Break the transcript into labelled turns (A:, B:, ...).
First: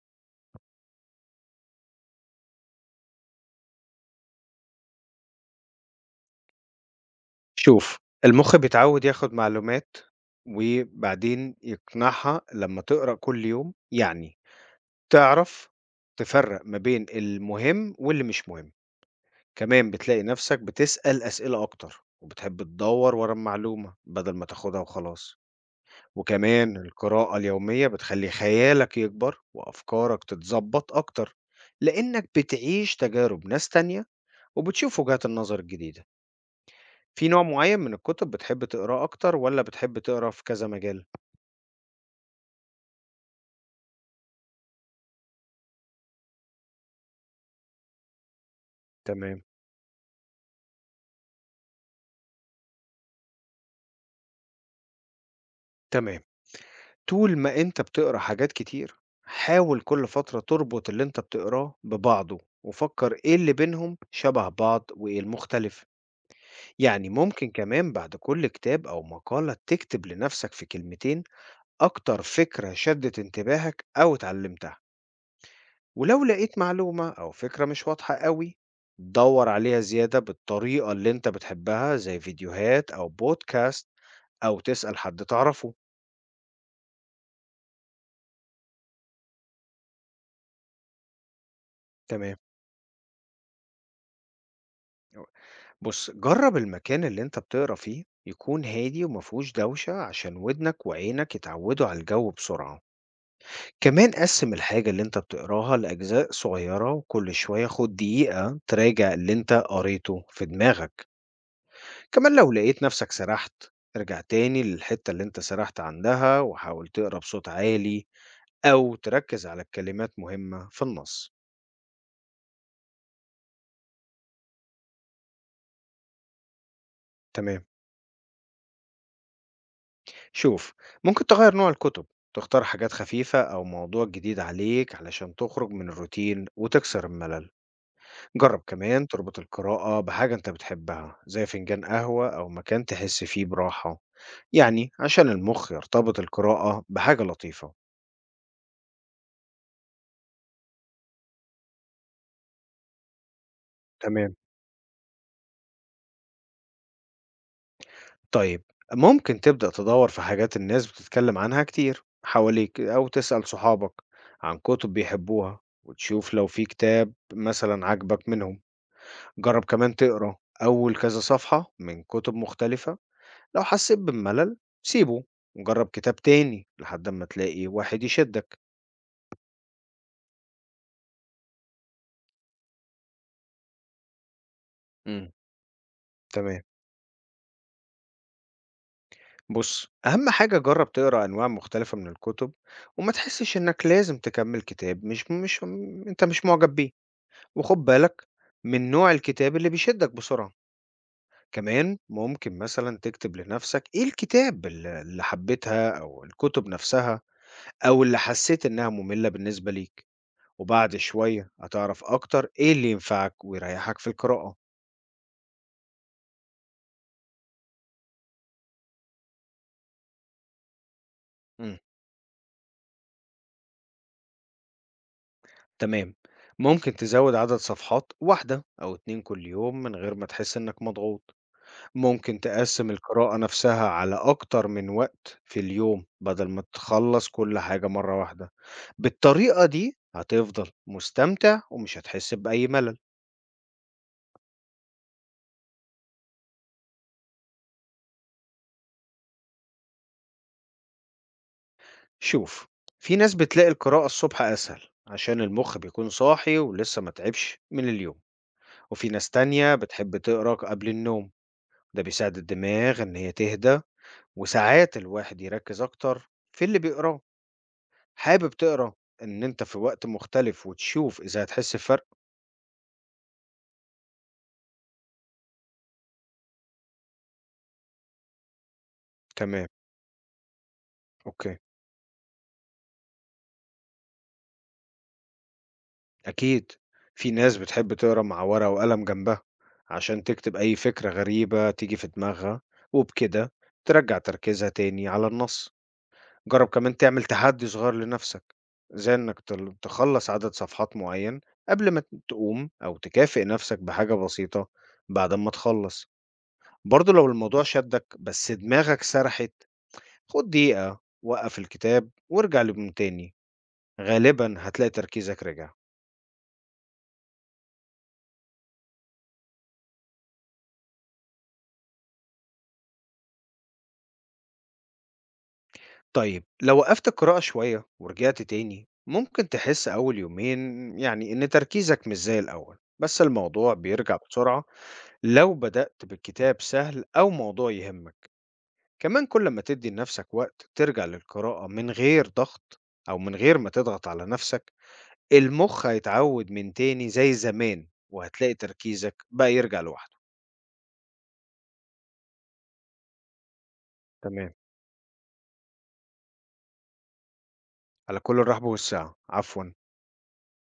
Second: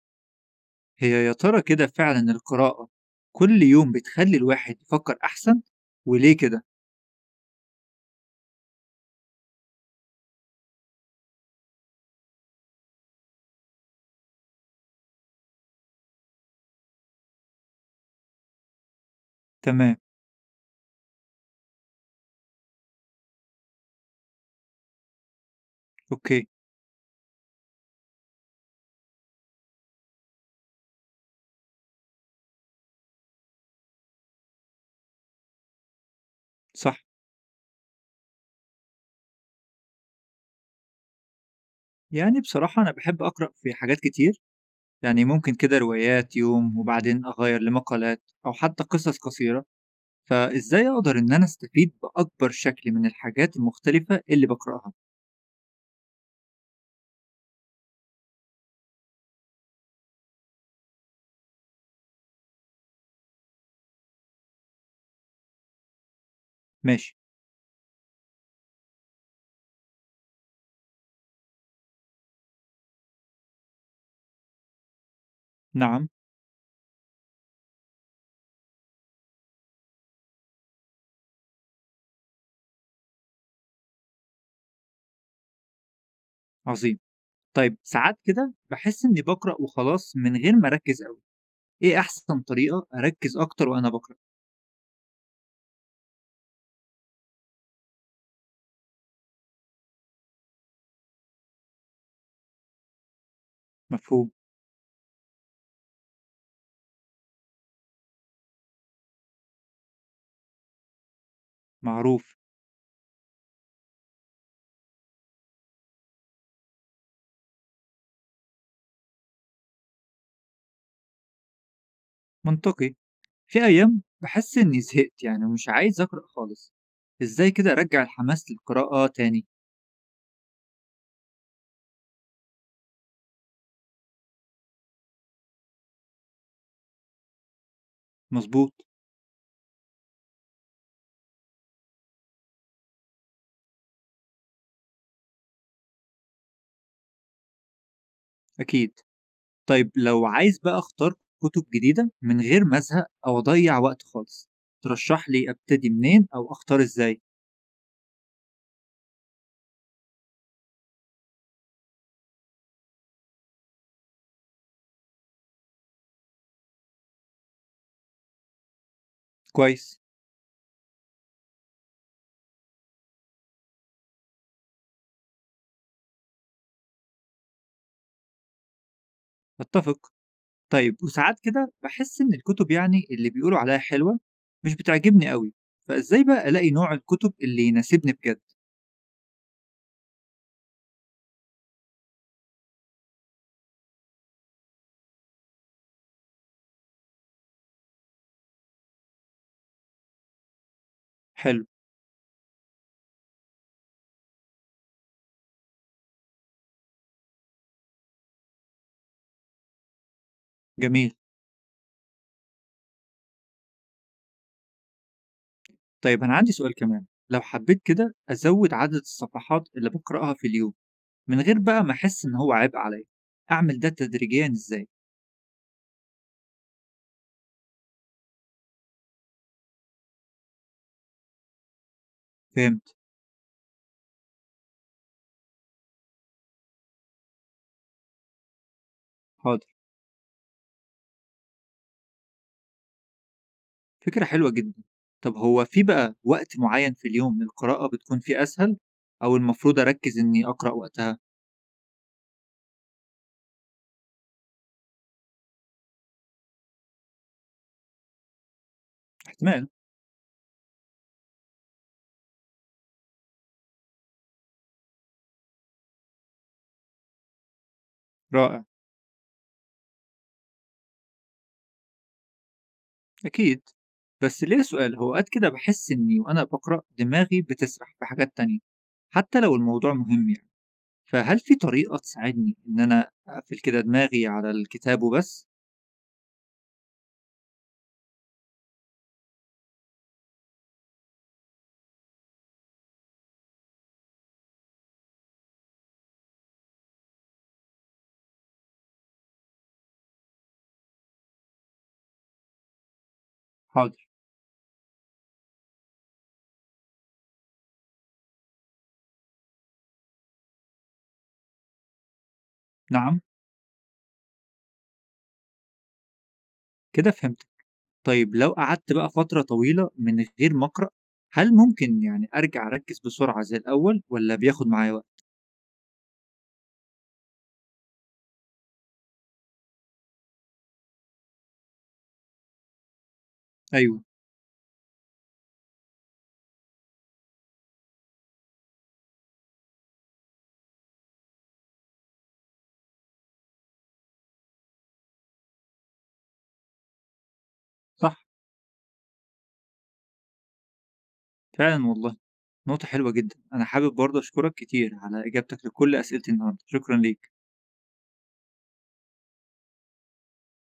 A: هي يا ترى كده فعلا القراءة كل يوم بتخلي الواحد يفكر أحسن؟ وليه كده؟
B: شوف، المُخ بيتعوّد ياخُد معلومات وبعدين يقنعها لمّا تقرأ كل يوم، يعني تعرف تفرّق ما بين المهم واللي مش مهم. كمان
A: تمام.
B: بتلاقي نَفْسك بتسأل أسئلة أكتر وبتحب تدوّر ورا المعلومة بدل ما تاخُدها وخلاص.
A: أوكي.
B: وكمان القراءة اليومية بتخلّي خيالك يكبر وأفكارك تتضبّط أكتر، لإنّك بتعيش تجارب ناس تانية وبتشوف وجهات النظر الجديدة.
A: صح.
B: في نوع معين من الكتب بتحب تقراه أكتر والّا بتحب تقرا في كذا مجال؟
A: يعني بصراحة أنا بحب أقرأ في حاجات كتير، يعني ممكن كده روايات يوم وبعدين أغير لمقالات أو حتى قصص
B: تمام،
A: قصيرة. فإزاي أقدر إن أنا أستفيد بأكبر شكل من الحاجات المختلفة اللي بقرأها؟
B: تمام. طول ما أنت بتقرا حاجات كتير، حاول كل فترة تربط اللي أنت بتقراه ببعضه، وفكر إيه اللي بينهم شبه بعض وإيه المختلف. يعني
A: ماشي.
B: ممكن كمان بعد كل كتاب أو مقالة تكتب لنفسك في كلمتين أكتر فكرة شدت انتباهك أو اتعلمتها.
A: نعم.
B: ولو لقيت معلومة أو فكرة مش واضحة قوي دور عليها زيادة بالطريقة اللي أنت بتحبها زي فيديوهات أو بودكاست أو تسأل حد تعرفه.
A: عظيم. طيب ساعات كده بحس إني بقرأ وخلاص من غير ما أركز أوي. إيه
B: تمام،
A: أحسن طريقة أركز أكتر وأنا بقرأ؟
B: بص جرب المكان اللي أنت بتقرأ فيه يكون هادي ومفهوش دوشة عشان ودنك وعينك يتعودوا على الجو بسرعة. كمان
A: مفهوم.
B: قسم الحاجة اللي أنت بتقراها لأجزاء صغيرة وكل شوية خد دقيقة تراجع اللي أنت قريته في دماغك.
A: معروف.
B: كمان لو لقيت نفسك سرحت ارجع تاني للحتة اللي انت سرحت عندها وحاول تقرا بصوت عالي أو تركز على الكلمات مهمة في النص.
A: منطقي. في أيام بحس إني زهقت يعني ومش عايز أقرأ خالص. إزاي
B: تمام،
A: كده أرجع الحماس للقراءة تاني؟
B: شوف، ممكن تغير نوع الكتب، تختار حاجات خفيفة أو موضوع جديد عليك علشان تخرج من الروتين وتكسر الملل. جرب
A: مظبوط.
B: كمان تربط القراءة بحاجة انت بتحبها زي فنجان قهوة أو مكان تحس فيه براحة، يعني عشان المخ يرتبط القراءة بحاجة لطيفة.
A: أكيد. طيب لو عايز بقى أختار كتب جديدة من غير ما أزهق أو أضيع وقت
B: تمام.
A: خالص، ترشح لي أبتدي منين أو أختار إزاي؟
B: طيب، ممكن تبدأ تدور في حاجات الناس بتتكلم عنها كتير حواليك أو تسأل صحابك عن كتب بيحبوها وتشوف لو في كتاب مثلا عجبك منهم. جرب كمان
A: كويس.
B: تقرأ أول كذا صفحة من كتب مختلفة، لو حسيت بالملل سيبه وجرب كتاب تاني لحد ما تلاقي واحد يشدك.
A: أتفق. طيب وساعات كده بحس إن الكتب يعني اللي بيقولوا عليها حلوة مش بتعجبني
B: امم
A: قوي. فإزاي بقى
B: تمام،
A: ألاقي نوع الكتب اللي يناسبني بجد؟
B: بص أهم حاجة جرب تقرأ أنواع مختلفة من الكتب وما تحسش إنك لازم تكمل كتاب مش أنت مش معجب بيه، وخد بالك من نوع الكتاب اللي بيشدك بسرعة.
A: حلو.
B: كمان ممكن مثلا تكتب لنفسك ايه الكتاب اللي حبيتها او الكتب نفسها او اللي حسيت انها مملة بالنسبة ليك، وبعد
A: جميل.
B: شوية هتعرف اكتر ايه اللي ينفعك ويريحك في القراءة.
A: طيب أنا عندي سؤال كمان، لو حبيت كده أزود عدد الصفحات اللي باقرأها في اليوم من غير
B: مم.
A: بقى ما أحس إن هو عبء عليا، أعمل ده تدريجيًا إزاي؟
B: تمام، ممكن تزود عدد صفحات 1 او 2 كل يوم من غير ما تحس انك مضغوط. ممكن تقسّم
A: فهمت.
B: القراءة نفسها على أكتر من وقت في اليوم، بدل ما تخلّص كل حاجة مرّة واحدة،
A: حاضر.
B: بالطريقة دي هتفضل مستمتع ومش هتحس بأي ملل.
A: فكرة حلوة جدًا. طب هو في بقى وقت معين في اليوم القراءة بتكون فيه أسهل أو المفروض أركز إني أقرأ وقتها؟
B: شوف، في ناس بتلاقي القراءة الصبح أسهل عشان المخ بيكون صاحي ولسه ما تعبش من اليوم، وفي ناس
A: احتمال.
B: تانية بتحب تقرا قبل النوم، ده بيساعد الدماغ إن هي تهدى، وساعات الواحد يركّز أكتر في اللي بيقراه. حابب
A: رائع.
B: تقرا إن أنت في وقت مختلف وتشوف إذا هتحس بفرق؟
A: أكيد. بس ليا سؤال، هو أوقات كده بحس إني وأنا بقرأ دماغي بتسرح في حاجات تانية حتى لو
B: تمام.
A: الموضوع مهم يعني. فهل في
B: أوكي،
A: طريقة تساعدني إن أنا أقفل كده دماغي على الكتاب وبس؟
B: أكيد. في ناس بتحب تقرا مع ورقة وقلم جنبها، عشان تكتب أي فكرة غريبة تيجي في دماغها، وبكده ترجّع تركيزها تاني على النص. جرّب كمان تعمل تحدي صغير لنفسك، زي إنك تل تخلّص عدد صفحات معيّن قبل ما تقوم أو تكافئ نفسك
A: حاضر.
B: بحاجة بسيطة بعد أمّا تخلّص. برضه لو الموضوع شدّك بس دماغك سرحت، خُد دقيقة، وقّف الكتاب وارجع له من
A: نعم.
B: تاني، غالبًا هتلاقي تركيزك رجع.
A: كده فهمتك. طيب لو قعدت بقى فترة طويلة من غير ما أقرأ، هل ممكن يعني أرجع أركز بسرعة زي الأول ولا بياخد معايا وقت؟
B: طيب لو وقفت القراءة شوية ورجعت تاني ممكن تحس أول يومين يعني إن تركيزك مش زي الأول بس الموضوع
A: أيوه.
B: بيرجع بسرعة. لو بدأت بالكتاب سهل أو موضوع يهمك، كمان كل ما تدي لنفسك وقت ترجع للقراءة من غير ضغط أو من غير ما تضغط على نفسك، المخ هيتعود من تاني زي زمان
A: صح.
B: وهتلاقي تركيزك بقى يرجع لوحده.
A: فعلا والله، نقطة حلوة جدا. أنا حابب برضه أشكرك
B: تمام،
A: كتير على إجابتك لكل أسئلتي النهاردة، شكرا ليك.
B: على كل الرحب والسعة عفوا.